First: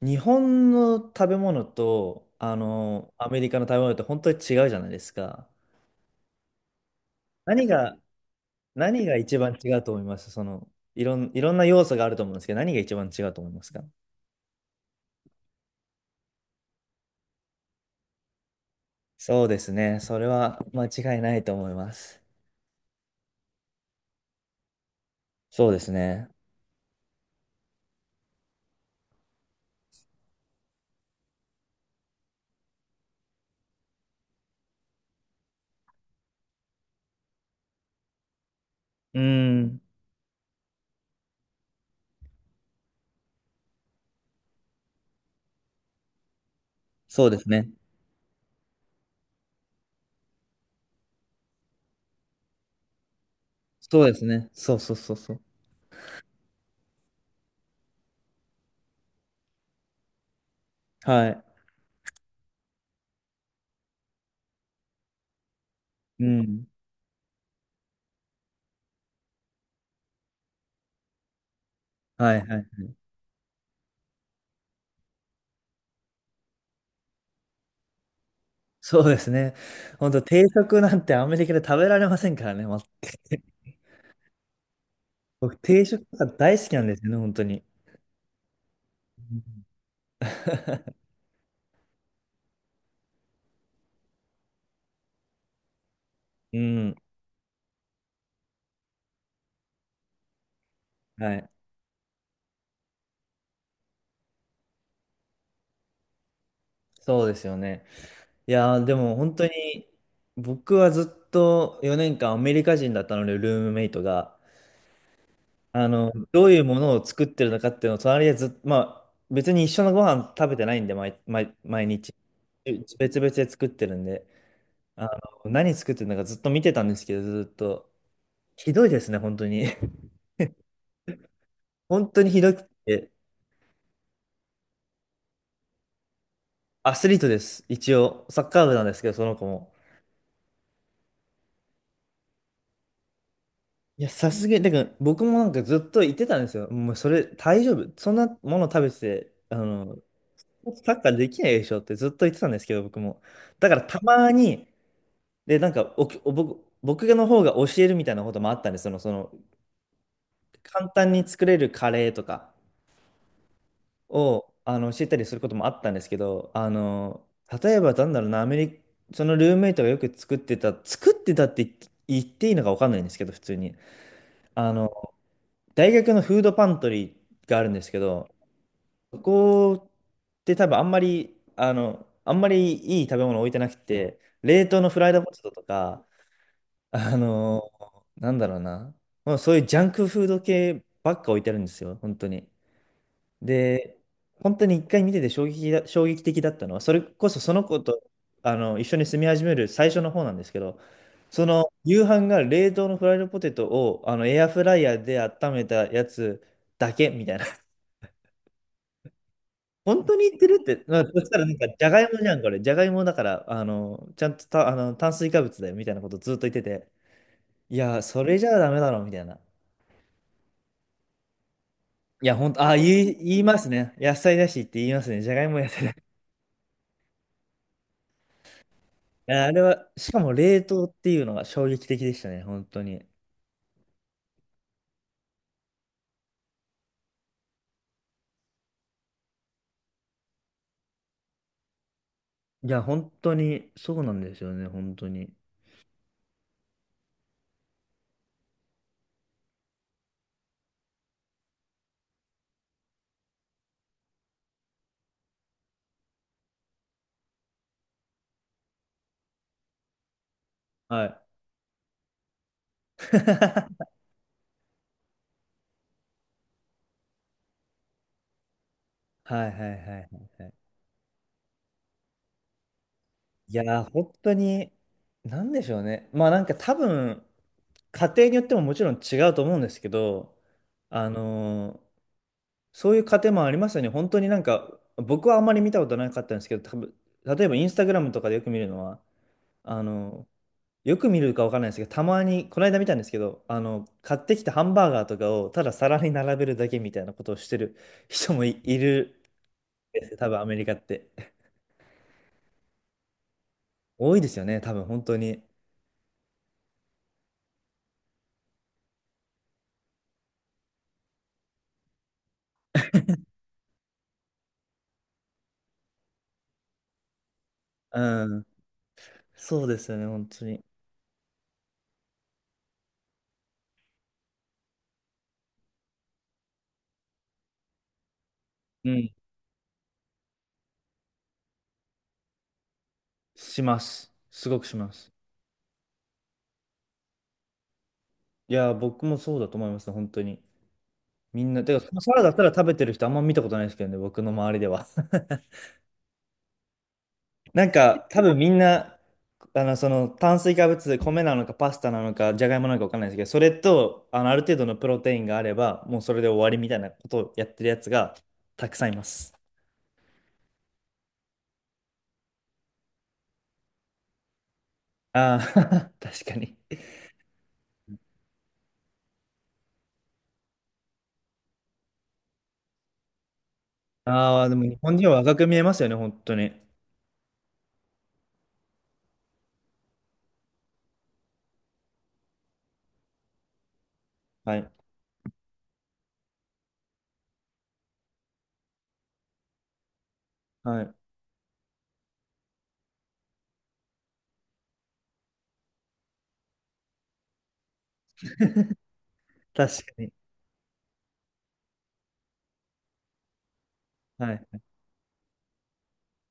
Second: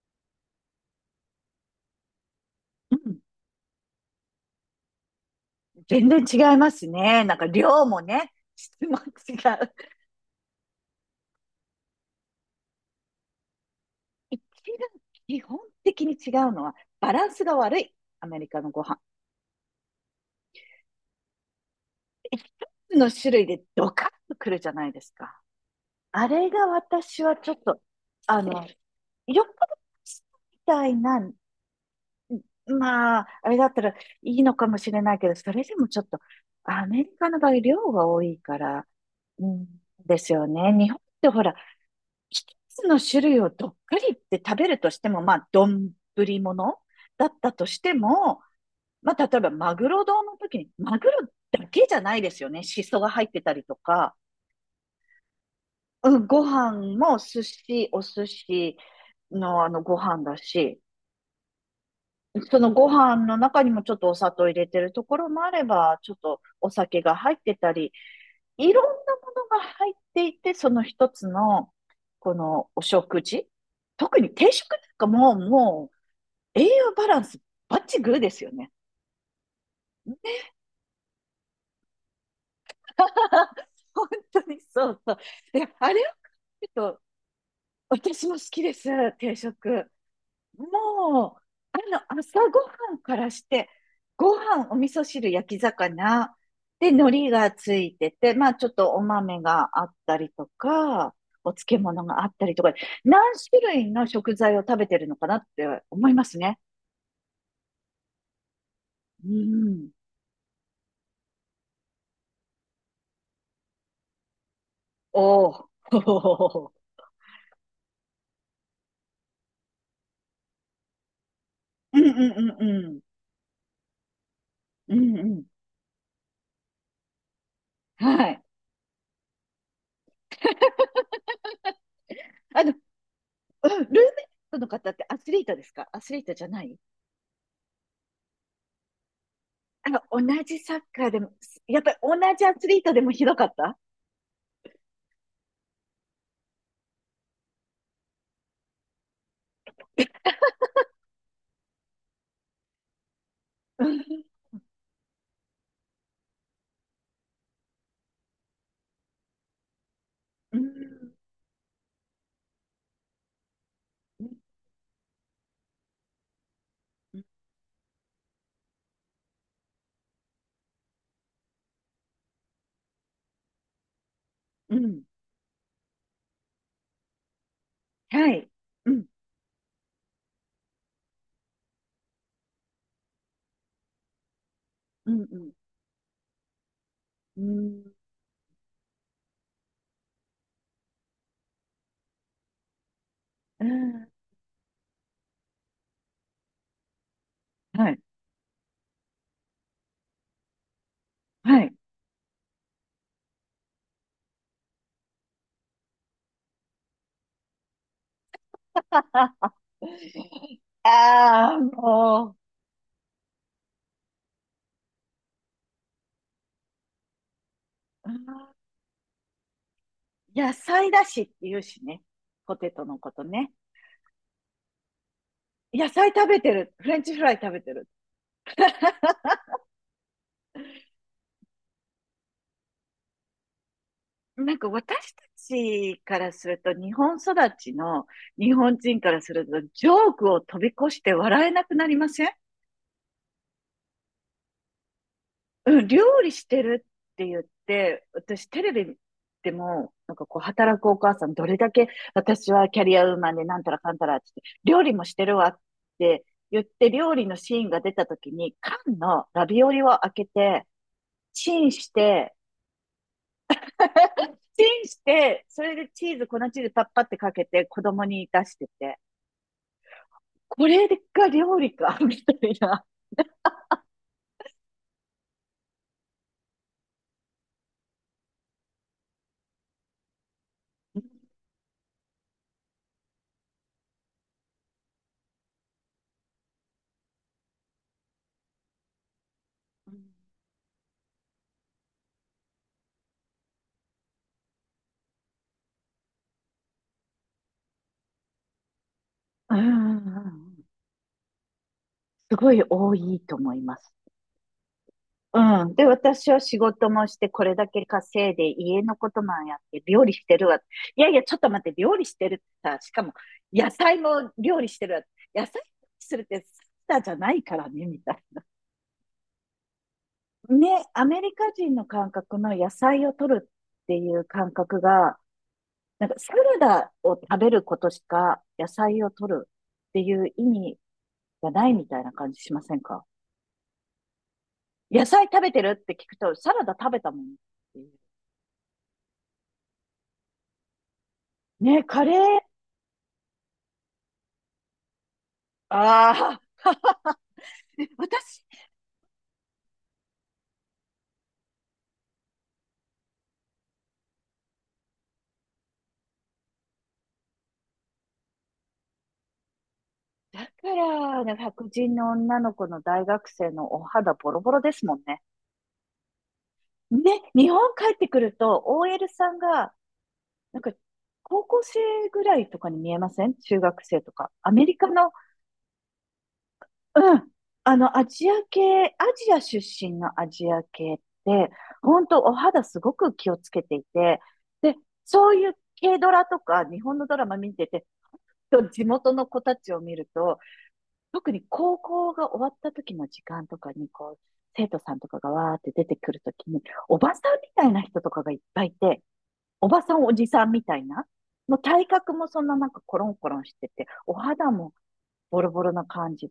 日本の食べ物と、うん、アメリカの食べ物って本当に違うじゃないですか。全然違いますね。なんか何量が、もね、質も何が違一番違う。うと思いますその、いろんな要素があると思うんですけど、何が一番違うと思いますか。一番基本的に違うのはバランスが悪い。アメリカのご飯。そうですね。それは間違いないと思います。一つの種類でドカッとくるじゃないですか。そうですあね。れが私はちょっと、あの、よっぽどみたいな、まあ、あれだったらいいのかもしれないけど、それでもちょっと、アメリカの場合量が多いから、ううーん、ん。ですよね。日本ってほら、一つの種類をどっくりって食べるとしても、まあ、丼ものそだうっですたとね。しても、まあ、例えばマグロ丼の時に、マグロだけじゃないですよね。シソが入ってたりとそうでか、すね。そうそうそうそう。うん、ご飯もお寿司のあのご飯だし、はい。そのご飯の中にもちょっとお砂糖入れてるところもあれば、ちょっうとん。お酒が入ってたり、いろんなものが入っていて、その一つの、こはいはのおい。食事。特に定食なんかもう、栄養バランスバッチグーですよね。そうですね。本当定食なんてアメリカで食べられませんからね。ま。 本当にそうそう。僕、で定あれを食食が大好うきなんでと、すよね、本当に。私も好きです、定食。もう、朝ごはんからして、ご飯、お味噌汁、焼き魚、うで、ん、海苔がついてて、まあ、ちょっとお豆があったりとか、はい。お漬物があったりとか、何種類の食材を食べてるのかなって思いますね。そうですよね。いやー、でもう本当に、ん。僕はずっと4年間アメリカ人だったので、ルームメイトが。おー。どういう ものを作ってるのかっていうのを、隣でずっと、まあ、別に一緒のご飯食べてないんで、毎うん日。うんうんうん。別々で作ってるんで、うあんうん。何作ってるのかずっと見てたんですけど、ずっと。はい。ひどいですね、本当に。本当にひどくあの、うて。んルーメイトの方ってアスリートですかアスリートじゃない？アスリートです。一応、サッカー部なんですけど、その子も。同じサッカーでも、やっぱり同じアスリートでもひどかった？いや、さすがに、だから僕もなんかずっと言ってたんですよ。もうそれ大丈夫。そんなもの食べてて、サッカーできないでしょってずっと言ってたんですけど、僕も。だからうたん、まに、で、なんかおきお僕の方が教えるみたいなこともあったんです。う簡単ん、に作れるカレーとかうん、を、教えたりすることもあったんですけど、例えばなんだろうな、アメリカ、そのルームメイトがよく作ってたって言っていいのかわかんないんですけど、普通に。あうのん、大学のフードパントリーがあるんですけど、はい。うん、そこって多分あんまり、あんまりいい食べ物置いてなくて、冷凍のフラうイん、ドうポテトん、とか、あうの、ん、なんだろうな、もうそういうジャンクフード系ばっか置いてあるんですよ、本当に。で、本当に一回見てて衝撃的だったのは、それこそその子はい、と、一緒に住み始める最初の方なんですけど、そはのい。夕飯が冷凍のフライドポテトをあのエアフライヤーで温めたやつだけみたいなあ、本当に言ってるって、まあ、そしたらなあんあ、か、じゃがいもじゃもん、これ。じゃがいもだから、ちゃんとた、あの、炭水化物だよ、みたいなことずっと言ってて、いや、う、それじゃダメだろ、みたいな。野菜だしって言うしね。いや、本ポ当、テトのこと言いね。ますね。野菜だしって言いますね。じゃがいも野菜野だ。い菜食べてる。フレンチフライ食べてる。やあれは、しかも冷凍っていうのが衝撃的でしたね、本当に。なんか私たちからすると、日本育ちの日本人からすると、ジョークを飛び越して笑えなくなりません？いや、本当に、そうなんですよね、本当に。うん、料理してるって言って、私テレビでも、なんかこう、働くお母さん、どれだけ私はキャリアウーマンでなんたらかんたらって言って、料理もしてるわって言って、料理のシーンが出た時に、缶のラビオリを開けて、はい。チンして、チンして、それでチーズ、粉チーズパッパってかけて、子供に出してて、はいはいはいはいはい。これが料理か、みたいな。いやー、本当に、なんでしょうね。まあなんか多分、家庭によってももちろん違うと思うんですけど、うあのーそういう家庭もありますよね。本当になんか、僕はあんまり見たことなかったんですけど、多分例えばインスタグラムとかでよく見るのは、あのーよく見るかわからないですけど、たまに、この間見たんですけど、買ってきたハンバーガーとかをただ皿に並べるだけみたいなことをしてる人もい、いるんうんんですよ、う多分アメリん、カって。すごい多いと思います。多いですよね、多分本当に。うん。で、私は仕事もして、これだけ稼いで、家のこともやって、料理してるわ。いやいや、ちょっと待って、料理してるってさ、しかも、野菜も料理してるわ。野菜するってサラダじゃないからね、みたいうな。ん。そうですよね、本当に。ね、アメリカ人の感覚の野菜を取るっていう感覚が、なんかサラダを食べることしか野う菜ん。を取るっていう意味がないみたいな感じしませんか？します。すごくしま野す。菜食べてるって聞くと、サラダ食べたもんっていう。いや、僕もそうだと思いますね、本当に。みんな、てね、か、そのカサレラダーただ食べてる人あんま見たことないですけどね、僕の周りでは。ああ、なん か、多分私、みんな、その炭水化物、米なのかパスタなのか、じゃがいもなのかわかんないですけど、それと、ある程度のプロテインがあれば、もうそれで終わりみたいなことをやってるやつがたくさんいます。だから、ね、白人の女の子の大学生のお肌ボロボロですもんね。ああ、確かに。ね、日本帰ってくると、OL さんが、なんか、高校生ぐらいとかに見えません？中学生とか。ああ、アでもメ日リカ本人の、は若く見えますよね、本当に。うん、アジア出身のアジア系って、本当お肌すごく気をつけていて、はい。で、そういう軽ドラとか日本のドラマ見てて、と地元の子たちを見ると、はい。特に高校が終わった時の時間とかに、こう、生徒さんとかがわーって出てくるときに、おばさんみたいな人とかがいっぱいいて、お確ばさかんに。おじさんみたいな、もう体格もそんななんかコロンコロンしてて、おは肌い。もボロボロな感じ。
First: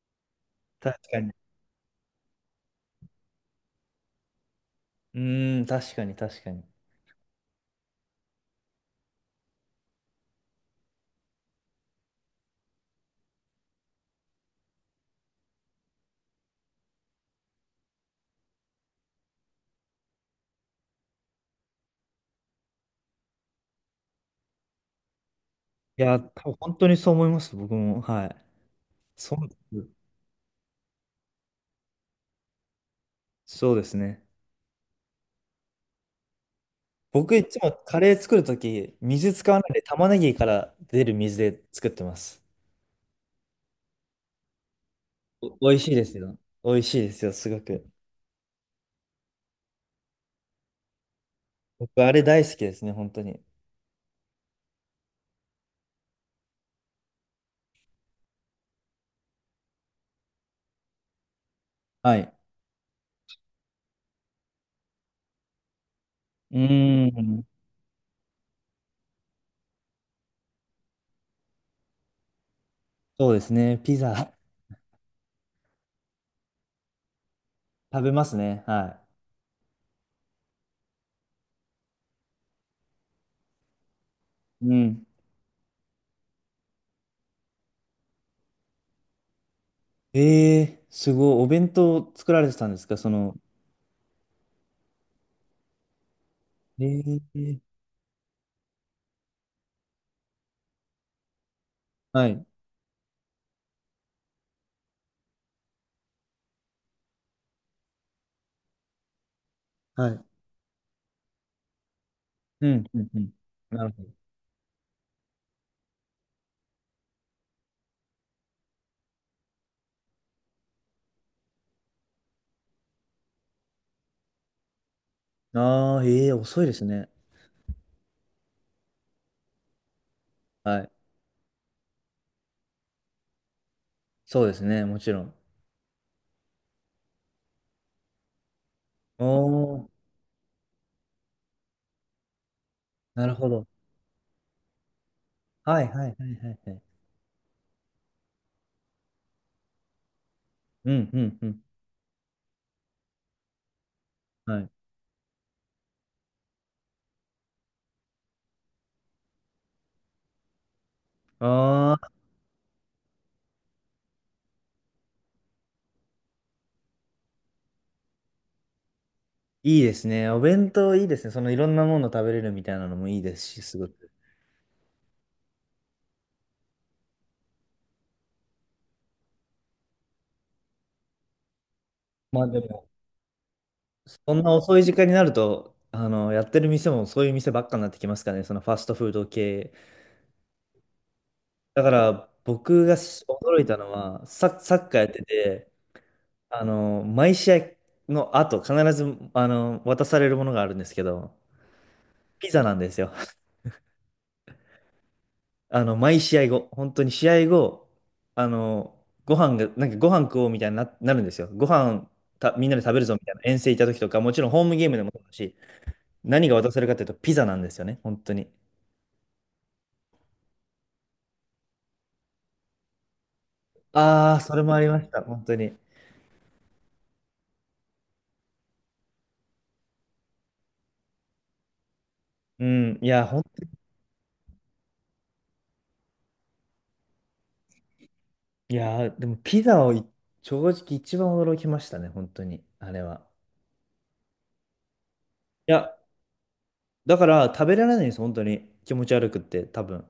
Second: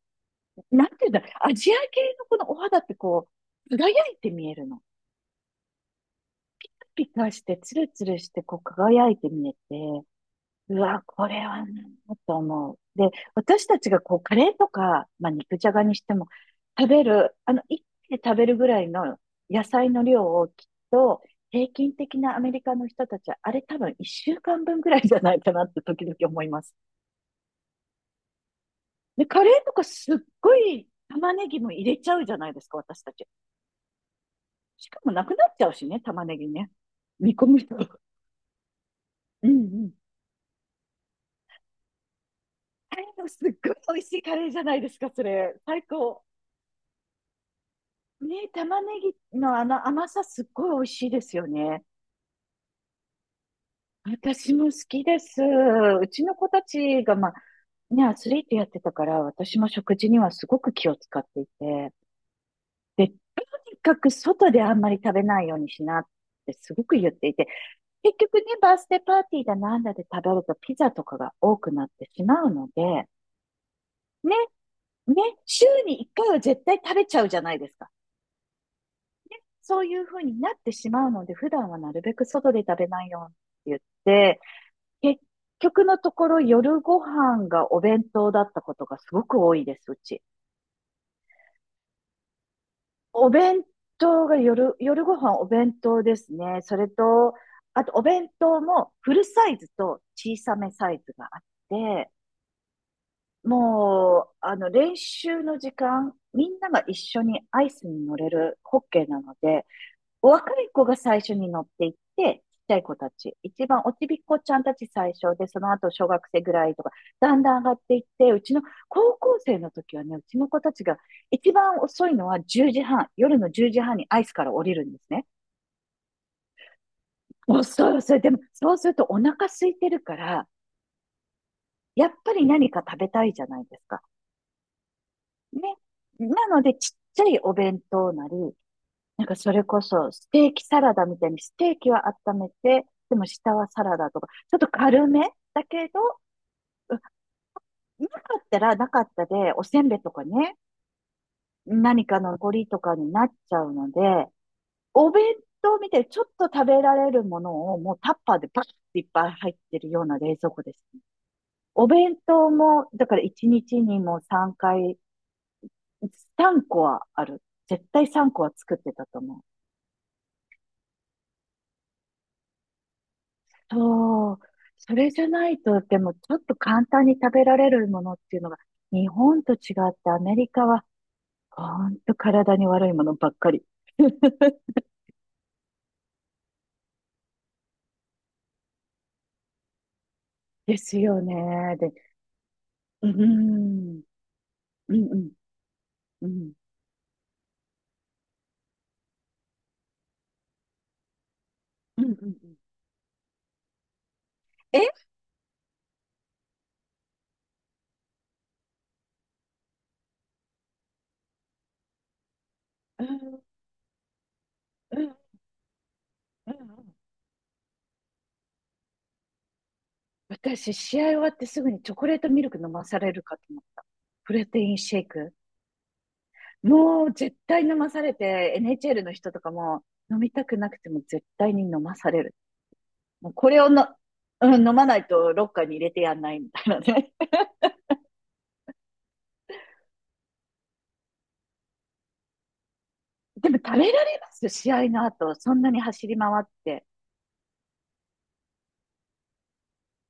なん確ていうんかだろう、に。アジア系のこのお肌ってこう、輝いて見えるの。うーん、確かに、確かに。ピカピカして、ツルツルして、こう輝いて見えて、うわ、これはなと思う。で、私たちがこう、カレーとか、まあ、肉じゃがにしても、食べる、あの、一気で食べるぐらいの野菜の量をきっと、平均的なアメリカの人たちは、あれ多分一週間分ぐらいじゃないかなってい時々や、多思い分ます。本当にそう思います、僕も。はい。で、そカうレでーとかす。すっごい玉ねぎも入れちゃうじゃないですか、私たち。そうですね。しかもなくなっちゃうしね、玉ねぎね。僕煮込いつむも人。カレー作るとき、水う使んうわないでん。玉ねぎから出る水で作ってます。あれのすっごい美味しいカレーじゃないですか、そお、れ。美味最しいです高。よ。美味しいですよ、すごく。ね、玉ねぎのあの甘さすっごい美味しいですよね。僕、あれ大好きですね、本当に。私も好きです。うちの子たちが、まあ、ね、アスリートやってたから、私も食事にはすごく気を使っていて、はい。で、とにかく外であんまり食べないようにしなってうすごくー言っていて、ん。結局ね、バースデーパーティーだなんだで食べるとピザとかが多くなってしまうので、ね、そうですね。ピザ。 ね、週に1回は絶対食べちゃうじゃないですか。食べますね。はそういうふうになってしまうので、普段はなるべく外で食べないようにってい。うん。言って、結局のところ夜ご飯がお弁当だったことがすごく多いです、うち。えー、すごい。お弁当作られてたんですかそおの。弁当が夜ご飯お弁当ですね。そえれと、ー、あとお弁当もフルサイズと小さめサイズがあって、はい。もう、練習の時間、みんなが一緒にアイスに乗れるホッケーなので、はい。お若い子が最初に乗っていって、ちっうちゃん、い子うん、たうん。ち、一番なるおほちびっこちゃんたち最初で、その後小学生ぐらいとか、だんだん上がっていって、うちの高校生の時はね、うちの子たちが一番遅いのは1時半、夜の10時半にアイスから降りるんですね。ど。ああ、ええー、遅いですね。遅い遅い。でも、そうするとお腹空いてるから、はい。やっぱり何か食べたいじゃないですか。そうですね、もちろん。ね。なので、ちっちゃいお弁当なり、おなんかそれこー、そ、ステーキサラダみたいに、ステーキは温めて、でもなるほ下ど。はサラダとか、ちょっと軽めだはいけど、はいはいはいはい。うんなかったらなかったで、おせんべいとかね、うんうんうん。何かの残りとかになっちゃうので、はい。お弁当みたいにちょっと食べられるものをもうタッパーでバッていっぱい入ってるような冷蔵庫ですね。おああ、弁当も、だから1日にちにも3回、3個はある。絶対3個は作ってたと思う。いいですね。お弁当いいですね。そのいろんなもの食べれるみたいなのもいいですし、すごく。そう。それじゃないと、でもちょっと簡単に食べられるものっていうのが、日本と違ってアメリカは、ほんとまあ体でにも、悪いものばっかり。そんな遅 い時間になると、やってる店もそういう店ばっかになってきますからね、そのファストフード系。ですよね。だかで、ら、僕がうん、しう驚いたのん、は、サッうカーやっん、うてん、て、うん、毎試合の後、必ず、渡されるものがあるんですけど、うピん。ザなんですよ。え毎試合後、本当に試合後、あの、ご飯が、なんかご飯食おうみたいなるんですよ。ご飯た、みんなで食べうるぞみたいなん、遠征行った時とか、もちろんホームゲームうでもん、そうだし、何うが渡ん。せるかというとピザなんですよね、本当に。私、試合終わってすぐにチョコレートミルク飲まされるかと思った。プああ、ロそテれもインありシまェイした、ク。本当に。もう絶対飲まされて、NHL の人とかも飲みたくなくても絶対に飲まされる。うん、いや、もうほん、これをの、うん、飲まないとロッカーに入れてやんないみたいなね。いや、でもピザをい正直一番驚きましたね、本当に、あれは。でも食べられます試合の後？そんないにや、走り回って。だから食べられないんです、本当に。気持ち悪くって、多分。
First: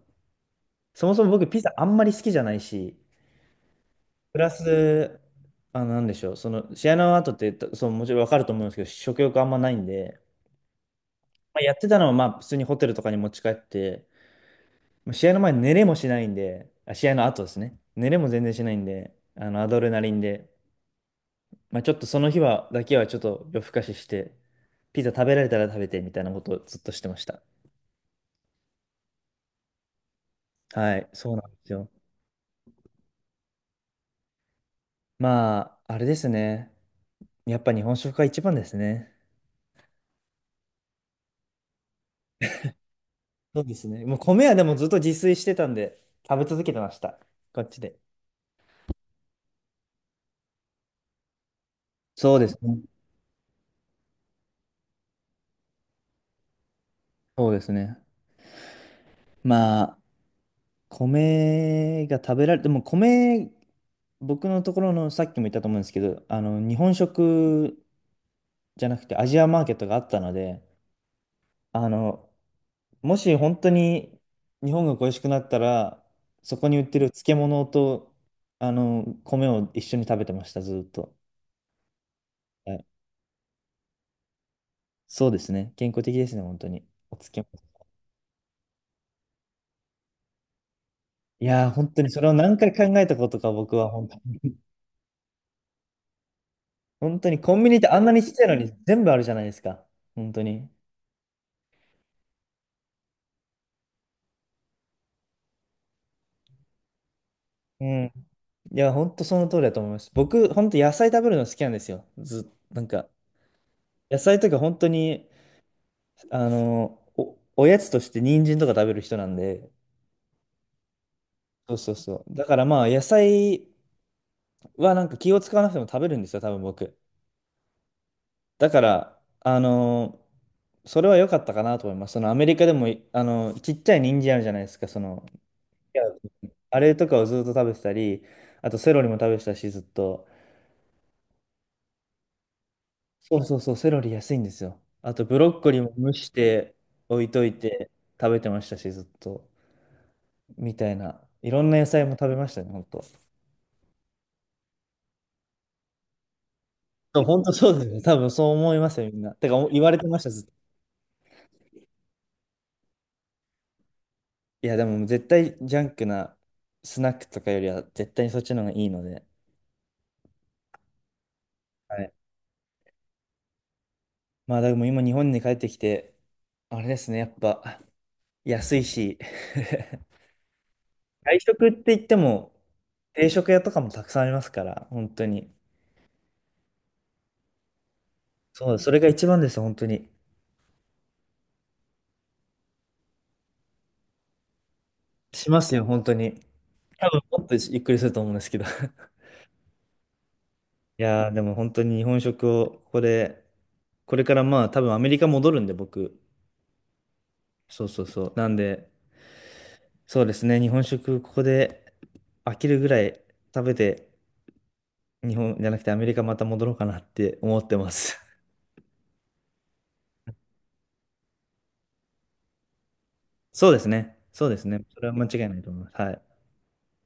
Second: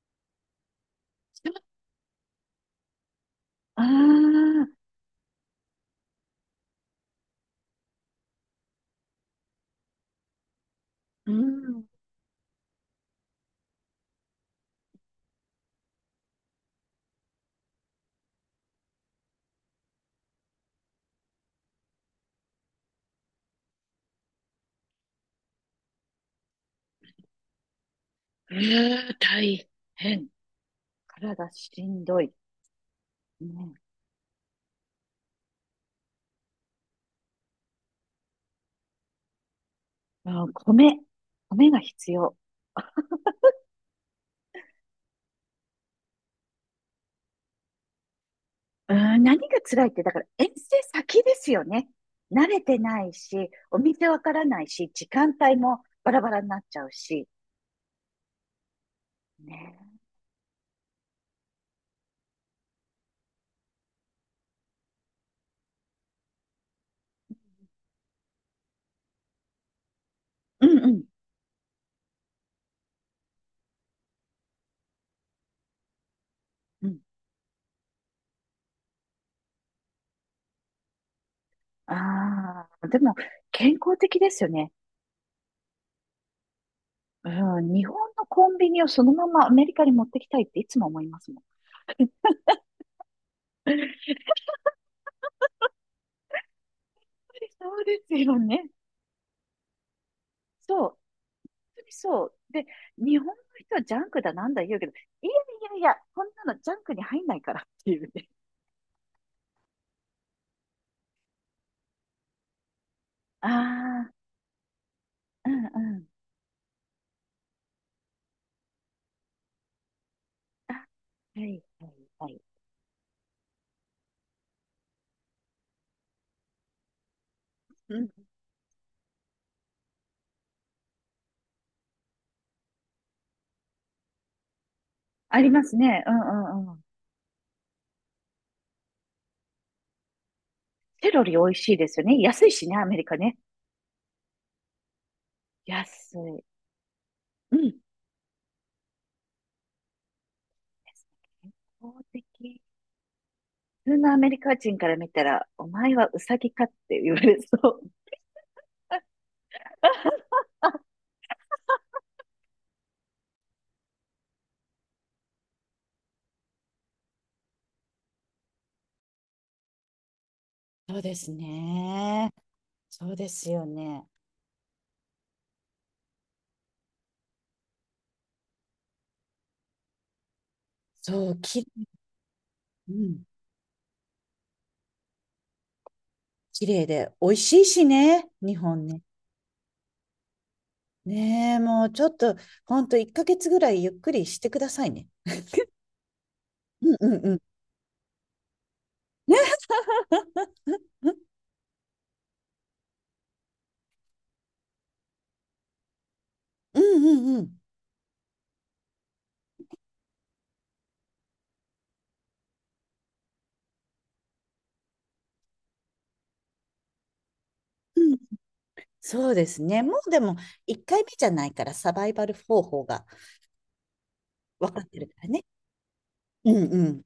そもそも僕ピザあんまり好きじゃないし、ああ、プラうス、あ、なんでしょう、その試合の後って、そう、もちろん分かると思うんですけど、食欲あんまないんで、ん。まあ、やってたのは、まあ、普通にホテルとかに持ち帰って、まあ試合の前、寝れもしないんで、あ、試合の後ですね、寝れも全然しないんで、あのアドレナリンで、まあ、ちょっとその日はだけはちょっと夜更かしして、ピザ食べられたら食べてみたいなことをずっとしてました。大変。はい、そうなん体ですしよ。んどい。ね、まあ、あれですね、やっぱ日本食が一番ですね。うん、米が必要。そうですね。もう米はでもずっと自炊してたんで、食べ続けてました。こっちで。うん、何が辛いって、だから遠征先ですよね。そうで慣すれね。てないし、お店わからないし、時間帯もバラバラになっちゃうし。そうですね。まね。あ、米が食べられて、もう米、僕のところのさっきも言ったと思うんですけど、日本食じゃなくてアジアマーケットがあったので、うんうん。あの、もし本当に日本が恋しくなったら、そこに売っうてんる漬物と、米を一緒に食べてました、ずっと。あはい、あ、でも健康的ですよね。そうですね。健康的ですね、本当に。お漬うん、物。日本のコンビニをそのままアメリカに持ってきたいっていつも思いますもん。いやー、本当にそれを何回考えたことか、僕は本当に。本当にコンビニっそうてあでんなすにちっよちゃいのね。に全部あるじゃないですか。本当に。そう。本当にそう。で、日本の人はジャンクだなんだ言うけど、いやいやいや、こんなのジャンクに入んないからっうていん。いうね。や、本当その通りだと思います。僕、本当野菜食べるの好きなんですよ。ず、なんか、ああ、野菜とか本当に、うんうん。おやつとして人参とか食べる人なんで。あ、はいそうはそいうそはう。い。だからまあ、野菜はなんか気を使わなくても食べるんですよ、多分僕。うん。だから、あの、それは良かったかなと思います。そのアメリカでも、ちっちゃい人参あるじゃないですか、その、ありますいやね。うんうんうあん。れとかをずっと食べてたり、あとセロリも食べてたし、ずっと。セロリ美味しいですよね。安いしね、アメリカね。そうそうそう、セロリ安いんですよ。あとブロッコリーも蒸安しい。て置いとういん。て食べてましたし、ずっと。みたいな。い健ろんな野菜康も食べました的。ね、本当。普通のアメリカ人から見たら、お前はウサギかって言わそう、れ本当そそうでう。すね。多分そう思いますよ、みんな。てか、言われてました、ずっと。いや、でも絶対ジャンクなスナックとかよりは絶対にそっちの方がいいので。そうですはい。ね。そうですよね。まあ、でも今日本に帰ってきて、あれですね、やっぱ安いし。 そう、外食って言っても、うん、定食屋とかもたくさんありますから、本当に。綺麗で、美味しいしね、日そう、本それね。が一番です本当に。ねえ、もうちょっと、ほんと1ヶ月ぐらいゆっくりしてくださいね。しますよ、本当に。うん多う分、んうん。もっとゆっくりすると思うんですけど。ね、いうんやー、でも本当に日本食を、ここで、これからまあ、多分アメリカ戻るんで、僕。うんうん。そうそうそう。なんで、そうですね、日本食、ここで飽きるぐらい食べて、日本じゃなくてアメリカまた戻ろうかなって思ってまうす。ん、そうですね。もうでも、1回目じゃないから、サバイバル方法がそうですね、そうです分ね。かってそれるはか間違らいね。ないと思います。はい。うんうん。